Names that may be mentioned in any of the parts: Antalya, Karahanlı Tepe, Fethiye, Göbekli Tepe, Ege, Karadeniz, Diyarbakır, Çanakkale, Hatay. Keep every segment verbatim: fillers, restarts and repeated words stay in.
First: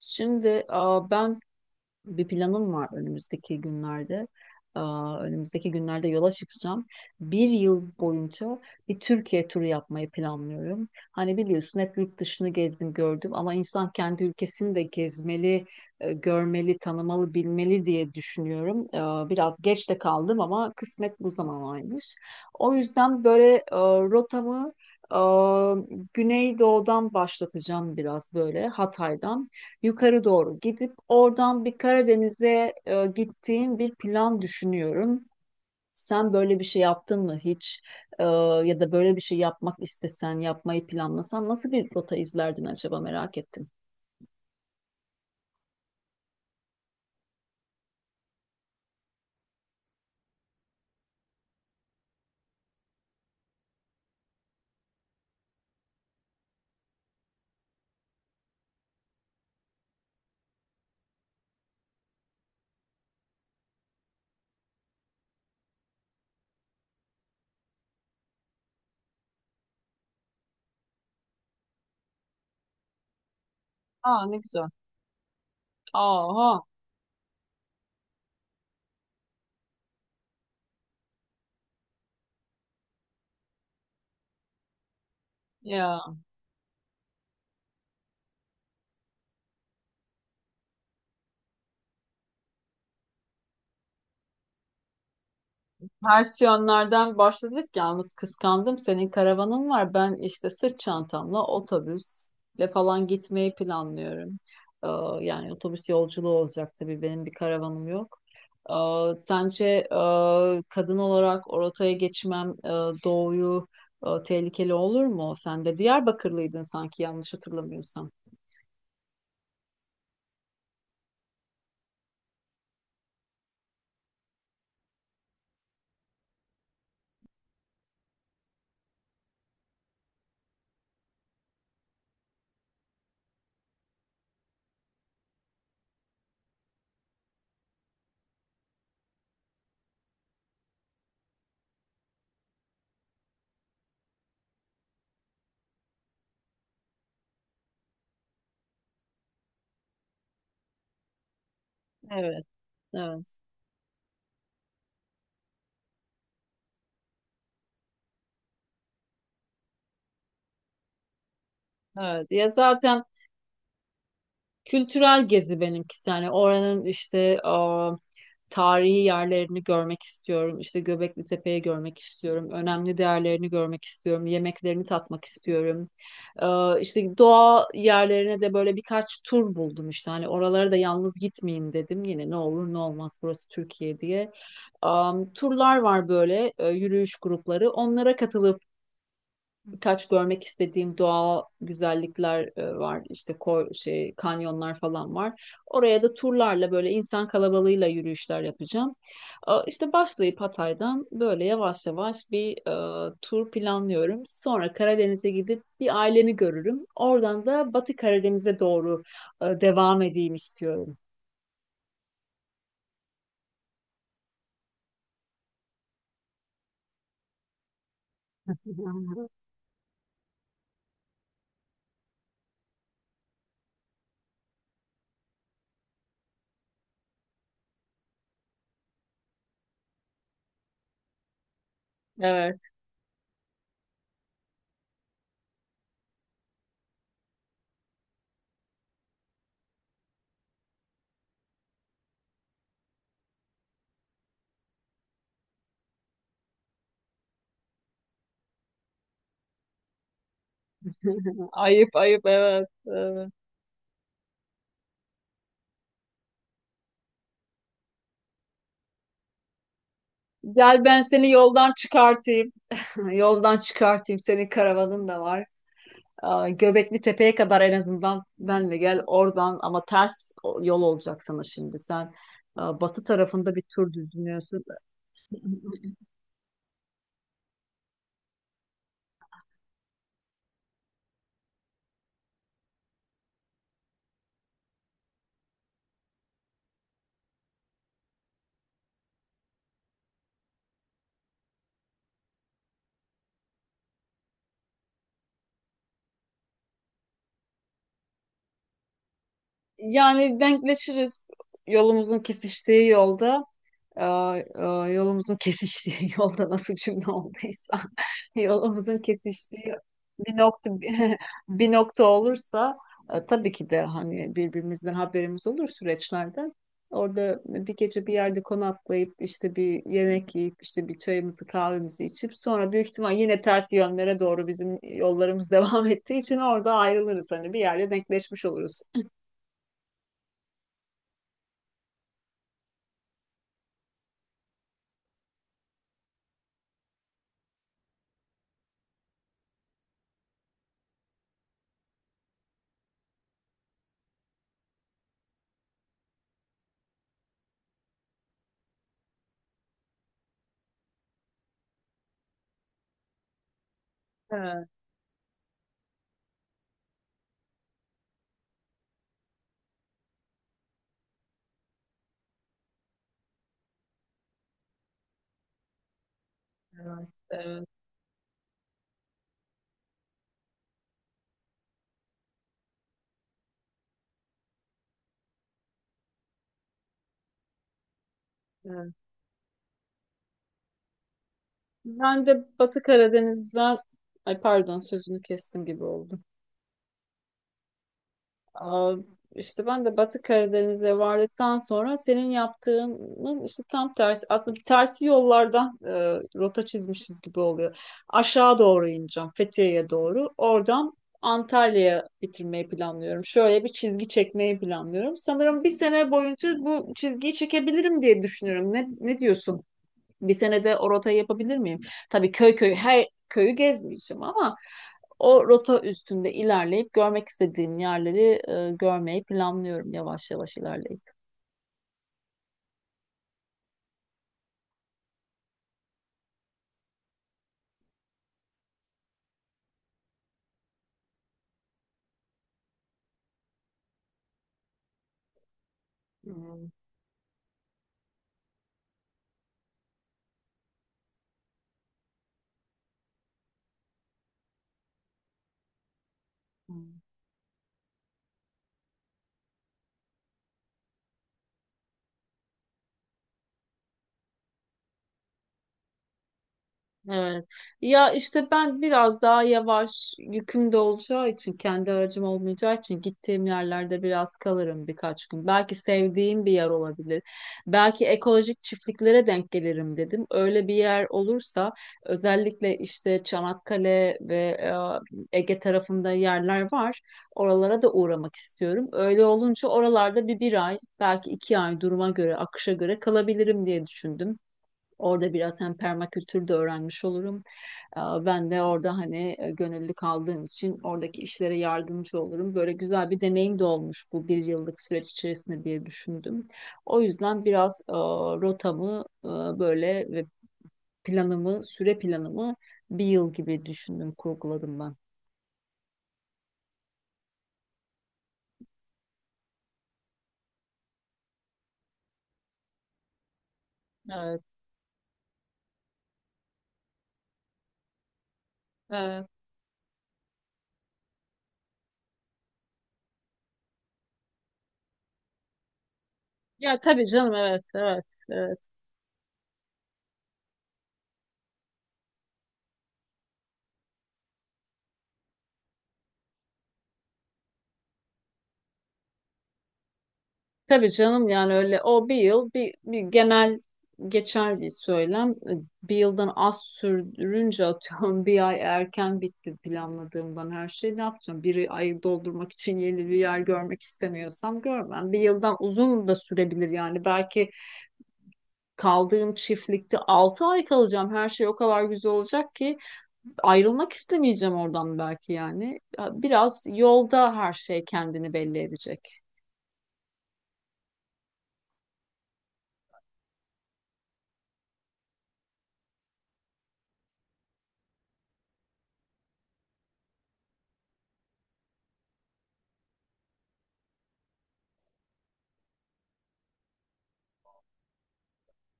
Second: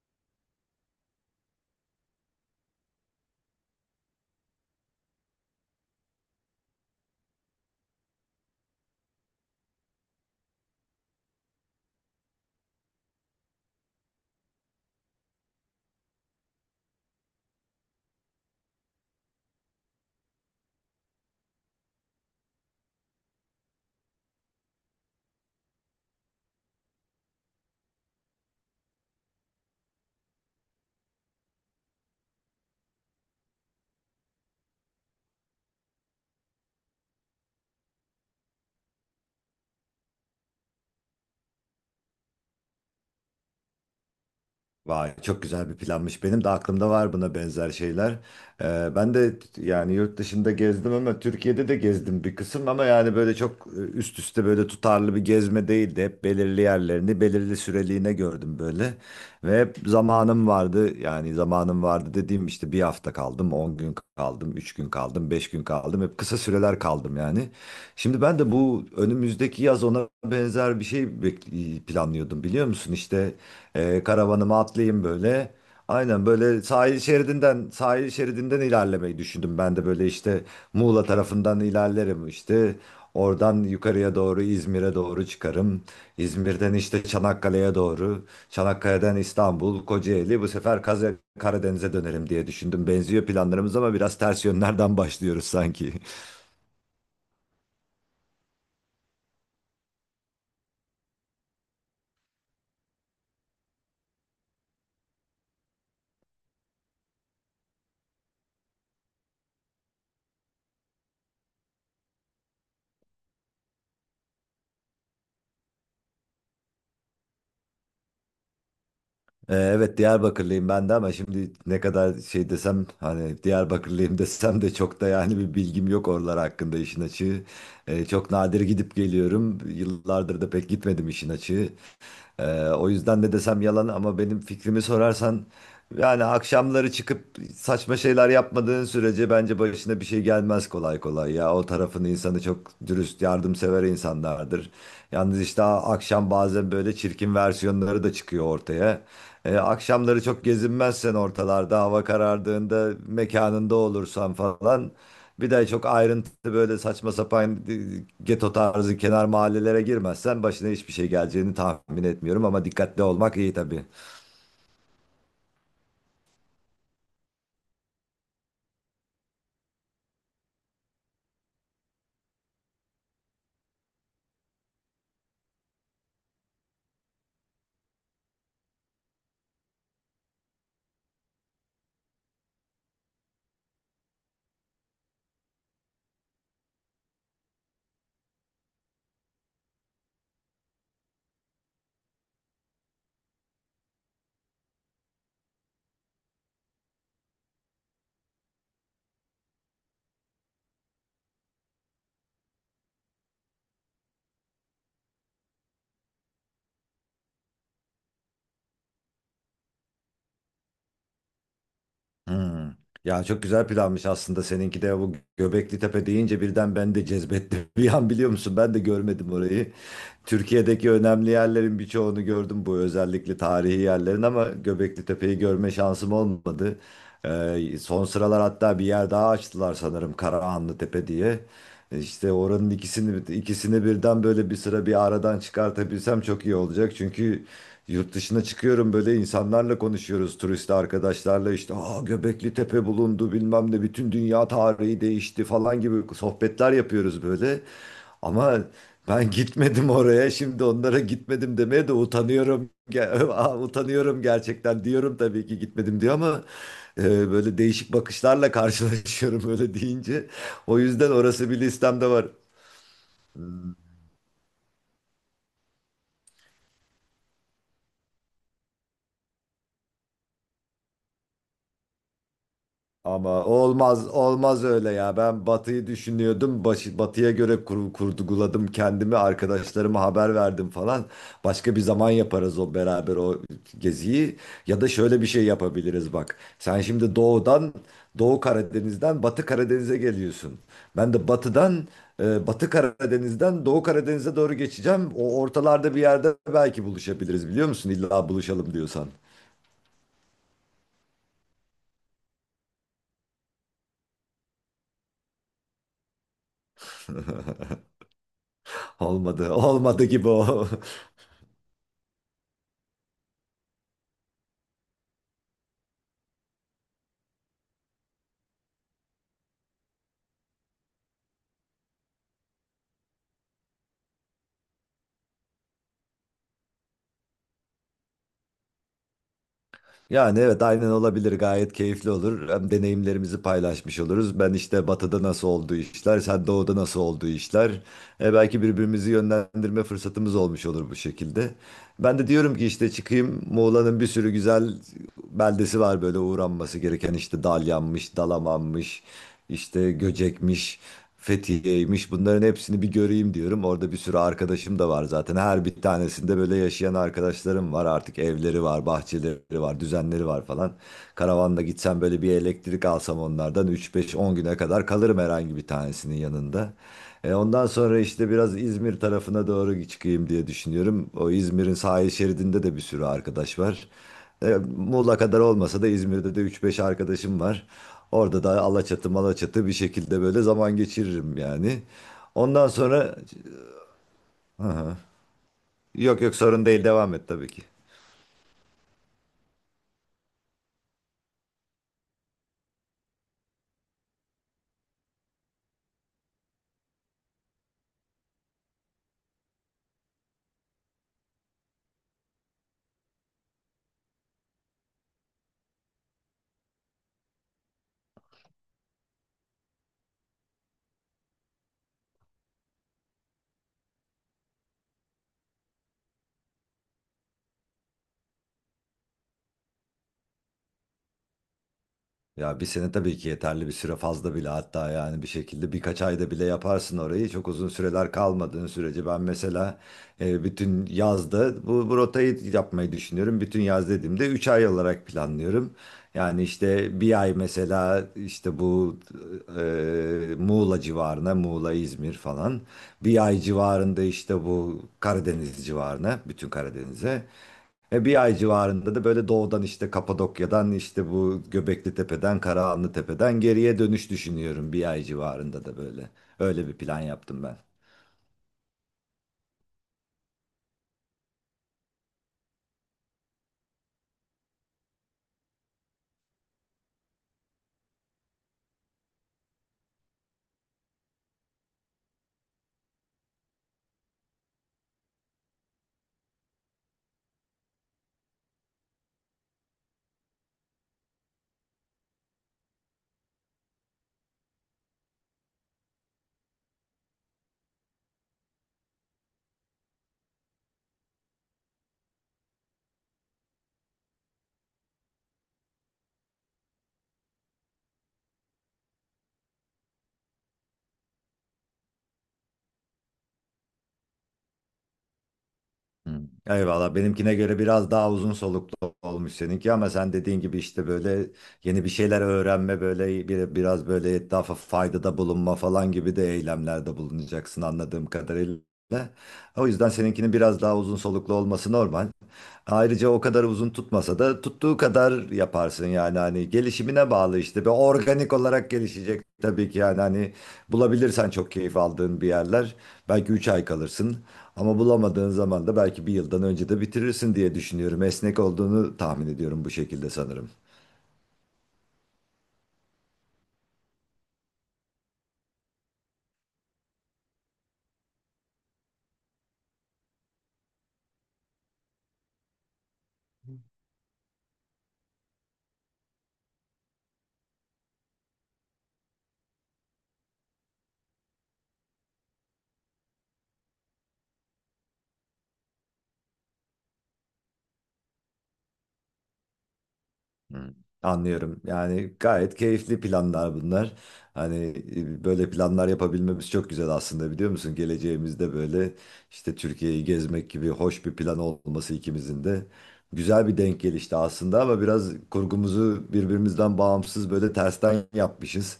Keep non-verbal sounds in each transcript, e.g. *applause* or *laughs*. Şimdi aa, ben bir planım var önümüzdeki günlerde. Aa, önümüzdeki günlerde yola çıkacağım. Bir yıl boyunca bir Türkiye turu yapmayı planlıyorum. Hani biliyorsun hep yurt dışını gezdim gördüm ama insan kendi ülkesini de gezmeli, e, görmeli, tanımalı, bilmeli diye düşünüyorum. Aa, biraz geç de kaldım ama kısmet bu zamanaymış. O yüzden böyle e, rotamı e, Güneydoğu'dan başlatacağım biraz böyle Hatay'dan yukarı doğru gidip oradan bir Karadeniz'e e, gittiğim bir plan düşünüyorum. Sen böyle bir şey yaptın mı hiç? E, Ya da böyle bir şey yapmak istesen, yapmayı planlasan nasıl bir rota izlerdin acaba merak ettim. Vay çok güzel bir planmış. Benim de aklımda var buna benzer şeyler. Ee, ben de yani yurt dışında gezdim ama Türkiye'de de gezdim bir kısım ama yani böyle çok e, üst üste böyle tutarlı bir gezme değildi. Hep belirli yerlerini belirli süreliğine gördüm böyle. Ve hep zamanım vardı yani zamanım vardı dediğim işte bir hafta kaldım, on gün kaldım, üç gün kaldım, beş gün kaldım. Hep kısa süreler kaldım yani. Şimdi ben de bu önümüzdeki yaz ona benzer bir şey bek- planlıyordum biliyor musun? İşte ee, Aa, ne karavanıma güzel. atlayayım böyle. Aynen Aha böyle sahil şeridinden sahil şeridinden ilerlemeyi düşündüm. Ben de böyle işte Muğla tarafından ilerlerim işte. Oradan yukarıya doğru İzmir'e doğru çıkarım. ya. İzmir'den işte Çanakkale'ye doğru. Çanakkale'den İstanbul, Kocaeli. Bu sefer Kaze Karadeniz'e dönerim diye düşündüm. Benziyor planlarımız ama biraz ters yönlerden başlıyoruz sanki. *laughs* Versiyonlardan başladık yalnız kıskandım. Senin karavanın var. Ben işte sırt çantamla otobüsle falan gitmeyi planlıyorum. Ee, Yani otobüs yolculuğu olacak tabii benim bir karavanım yok. Ee, sence e, kadın olarak o rotaya geçmem e, doğuyu e, tehlikeli olur mu? Sen de Diyarbakırlıydın sanki yanlış hatırlamıyorsam. Ee, Evet Diyarbakırlıyım ben de ama şimdi ne kadar şey desem hani Diyarbakırlıyım *laughs* desem de çok da yani bir bilgim yok oralar hakkında işin açığı. Ee, çok nadir gidip geliyorum. Yıllardır da pek gitmedim işin açığı. Ee, o yüzden ne desem yalan ama benim fikrimi sorarsan yani akşamları çıkıp saçma şeyler yapmadığın sürece bence başına bir şey gelmez kolay kolay ya. O tarafın insanı çok dürüst, yardımsever insanlardır. Yalnız işte akşam bazen böyle çirkin versiyonları da çıkıyor ortaya. Ee, akşamları çok gezinmezsen ortalarda hava Evet, karardığında evet. mekanında olursan falan, bir de çok ayrıntı böyle saçma sapan e, geto tarzı kenar mahallelere girmezsen başına hiçbir şey geleceğini tahmin Evet. etmiyorum Ya ama dikkatli zaten olmak iyi tabii. Kültürel gezi benimkisi, yani oranın işte aa, tarihi yerlerini görmek istiyorum. İşte Göbekli Tepe'yi görmek istiyorum. Önemli değerlerini görmek istiyorum. Yemeklerini tatmak istiyorum. Ee, işte doğa yerlerine de böyle birkaç tur buldum işte. Hani oralara da yalnız gitmeyeyim dedim. Yine ne olur ne olmaz burası Türkiye diye. Am, turlar var böyle e, yürüyüş grupları. Onlara katılıp birkaç görmek istediğim doğal güzellikler e, var. İşte ko- şey kanyonlar falan var. Oraya da turlarla böyle insan kalabalığıyla yürüyüşler yapacağım. E, İşte başlayıp Hatay'dan böyle yavaş yavaş bir e, tur planlıyorum. Sonra Karadeniz'e gidip bir ailemi görürüm. Oradan da Batı Karadeniz'e doğru e, devam edeyim istiyorum. Hmm. Ya çok güzel planmış aslında seninki de. Bu Göbekli Tepe deyince birden ben de cezbetti *laughs* bir an, biliyor musun? Ben de görmedim *laughs* orayı. Türkiye'deki önemli yerlerin birçoğunu gördüm, bu özellikle tarihi yerlerin, ama Göbekli Tepe'yi görme şansım olmadı. Ee, son sıralar hatta bir yer daha açtılar sanırım, Karahanlı Tepe diye. İşte Evet. oranın ikisini ikisini birden böyle bir sıra bir aradan çıkartabilsem çok iyi olacak. Çünkü yurt dışına çıkıyorum böyle, insanlarla konuşuyoruz turist arkadaşlarla, işte Aa, Göbekli Tepe bulundu bilmem ne, bütün dünya tarihi değişti falan gibi sohbetler yapıyoruz böyle. Ama ben gitmedim oraya. Şimdi onlara *laughs* gitmedim demeye de Ayıp ayıp, evet. utanıyorum. Ge- Evet. *laughs* Aa, utanıyorum gerçekten, diyorum tabii ki gitmedim diyor ama e, böyle değişik bakışlarla karşılaşıyorum *laughs* öyle deyince. O Gel ben yüzden seni orası bir yoldan listemde var. çıkartayım. Yoldan çıkartayım. Senin karavanın da var. Aa, Göbekli Tepe'ye kadar en azından benle gel oradan, ama ters o- yol olacak sana şimdi. Sen aa, batı Ama tarafında bir tur olmaz düzlüyorsun. olmaz öyle ya. Ben Batı'yı *laughs* düşünüyordum. Başı, Batı'ya göre kur, kurguladım kendimi. Arkadaşlarıma haber verdim falan. Başka bir zaman yaparız o beraber o geziyi. Ya da şöyle bir şey yapabiliriz bak. Sen şimdi doğudan, Doğu Karadeniz'den Batı Karadeniz'e geliyorsun. Ben de batıdan, e, Batı Karadeniz'den Doğu Karadeniz'e doğru geçeceğim. O ortalarda bir yerde belki buluşabiliriz, biliyor musun? İlla buluşalım diyorsan. Yani denkleşiriz yolumuzun kesiştiği yolda. e, e, Yolumuzun kesiştiği *laughs* yolda, nasıl cümle olduysa, *laughs* yolumuzun Olmadı. *laughs* kesiştiği Olmadı gibi bir o. nokta, *laughs* *laughs* bir nokta olursa, e, tabii ki de hani birbirimizden haberimiz olur süreçlerden. Orada bir gece bir yerde konaklayıp işte bir yemek yiyip işte bir çayımızı kahvemizi içip sonra büyük ihtimal yine ters yönlere doğru bizim yollarımız *laughs* devam ettiği için orada ayrılırız. Hani bir yerde denkleşmiş oluruz. Yani evet aynen olabilir, gayet keyifli olur. Hem deneyimlerimizi paylaşmış oluruz. Ben işte batıda nasıl olduğu işler, sen doğuda nasıl olduğu işler. E, belki birbirimizi yönlendirme fırsatımız olmuş olur bu şekilde. Ben de diyorum ki işte çıkayım, Muğla'nın bir sürü güzel beldesi var böyle uğranması gereken, işte Dalyan'mış, Dalaman'mış, işte Göcek'miş, Fethiye'ymiş, bunların hepsini bir göreyim diyorum. Orada bir sürü Evet, arkadaşım da var zaten. Her bir tanesinde böyle yaşayan arkadaşlarım var, artık evleri var, bahçeleri var, düzenleri var falan. Karavanla gitsem böyle, bir elektrik alsam onlardan, üç beş on güne kadar kalırım herhangi bir tanesinin yanında. E, evet, ondan sonra işte biraz İzmir tarafına doğru çıkayım diye düşünüyorum. O İzmir'in sahil şeridinde de bir sürü arkadaş var. E, Muğla kadar olmasa da İzmir'de de üç beş arkadaşım var. Orada da evet. Alaçatı Malaçatı bir şekilde böyle zaman geçiririm yani. Ben de Ondan Batı sonra, Karadeniz'den, ay pardon, sözünü kestim gibi oldu. yok yok sorun değil, devam et tabii ki. Aa, işte ben de Batı Karadeniz'e vardıktan sonra senin yaptığının işte tam tersi. Aslında bir tersi yollardan e, rota çizmişiz gibi oluyor. Aşağı doğru ineceğim, Fethiye'ye doğru. Oradan Antalya'ya bitirmeyi planlıyorum. Şöyle bir çizgi çekmeyi planlıyorum. Sanırım bir sene boyunca bu çizgiyi çekebilirim diye düşünüyorum. Ne, ne diyorsun? Bir senede o rotayı yapabilir miyim? Tabii köy köy her köyü gezmeyeceğim ama o rota üstünde ilerleyip görmek istediğim yerleri e, görmeyi planlıyorum, yavaş yavaş ilerleyip. Ya bir sene tabii ki yeterli bir süre, fazla bile hatta, yani bir şekilde birkaç ayda bile yaparsın orayı. Çok uzun süreler kalmadığın sürece. Ben mesela e, bütün yazda bu, bu rotayı yapmayı düşünüyorum. Bütün yaz dediğimde üç ay olarak planlıyorum. Yani işte bir ay mesela işte bu e, Muğla civarına, Muğla, İzmir falan. Bir ay civarında işte bu Karadeniz civarına, bütün Hmm. Karadeniz'e. E, bir ay civarında da böyle doğudan işte Kapadokya'dan işte bu Göbekli Tepe'den, Karahanlı Tepe'den geriye dönüş düşünüyorum, bir ay civarında da böyle. Öyle bir plan yaptım Evet. ben. Ya işte ben biraz daha yavaş, yüküm de olacağı için, kendi aracım olmayacağı için gittiğim yerlerde biraz kalırım birkaç gün. Belki sevdiğim bir yer olabilir. Belki ekolojik çiftliklere denk gelirim dedim. Öyle bir yer olursa, özellikle işte Çanakkale ve e, Ege tarafında yerler var. Oralara da uğramak istiyorum. Öyle olunca oralarda bir bir ay belki iki ay, duruma göre akışa göre kalabilirim diye düşündüm. Orada biraz hem permakültür de öğrenmiş olurum. Aa, Ben de orada hani e, gönüllü kaldığım için oradaki işlere yardımcı olurum. Böyle güzel bir deneyim de olmuş bu bir yıllık süreç içerisinde diye düşündüm. O yüzden biraz e, rotamı e, böyle ve planımı, süre planımı bir yıl gibi düşündüm, kurguladım ben. Hı. Eyvallah, benimkine göre biraz daha uzun soluklu olmuş seninki, ama sen dediğin gibi işte böyle yeni bir şeyler öğrenme, böyle bir, biraz böyle Evet, etrafa faydada bulunma falan gibi de eylemlerde bulunacaksın anladığım kadarıyla. evet. O yüzden seninkinin biraz daha uzun soluklu olması normal. Ayrıca o kadar uzun tutmasa da tuttuğu kadar yaparsın yani, hani Ya tabii gelişimine canım, bağlı evet, işte. Ve organik evet. olarak gelişecek tabii ki, yani hani bulabilirsen çok keyif aldığın bir yerler, belki üç ay kalırsın. Ama bulamadığın zaman da belki bir yıldan önce de bitirirsin diye düşünüyorum. Esnek olduğunu tahmin ediyorum bu şekilde sanırım. Tabii canım, yani öyle, o bir yıl bir, bir genel geçer bir söylem. E, Bir yıldan az sürdürünce, atıyorum, *laughs* bir ay erken bitti planladığımdan, her şey, ne yapacağım? Bir ayı doldurmak için yeni bir yer görmek istemiyorsam görmem. Bir yıldan uzun da sürebilir yani, belki kaldığım çiftlikte altı ay kalacağım, her şey o kadar güzel olacak ki ayrılmak istemeyeceğim oradan belki, yani. Biraz yolda her şey kendini belli edecek. Anlıyorum. Yani gayet keyifli planlar bunlar. Hani e, böyle planlar yapabilmemiz çok güzel aslında, biliyor musun? Geleceğimizde böyle işte Türkiye'yi gezmek gibi hoş bir plan olması ikimizin de, güzel bir denk gelişti aslında, ama biraz kurgumuzu birbirimizden bağımsız böyle tersten yapmışız.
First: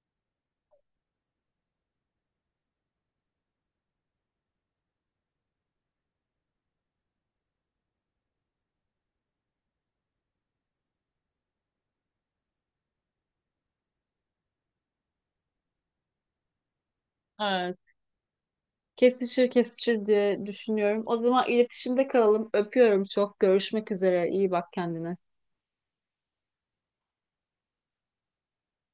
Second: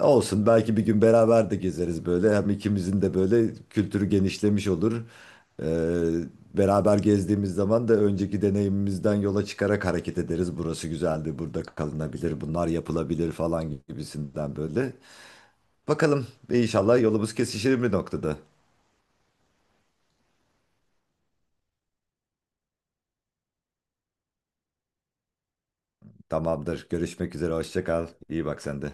Olsun, belki bir gün beraber de gezeriz böyle. Hem ikimizin de böyle kültürü genişlemiş olur. Ee, beraber gezdiğimiz zaman da önceki deneyimimizden yola çıkarak hareket ederiz. Burası güzeldi, burada kalınabilir, bunlar yapılabilir falan gibisinden böyle. Bakalım inşallah yolumuz kesişir bir noktada. Kesişir kesişir diye düşünüyorum. O zaman iletişimde kalalım. Öpüyorum çok. Görüşmek üzere. İyi bak kendine. Tamamdır. Görüşmek üzere. Hoşça kal. İyi bak sen de.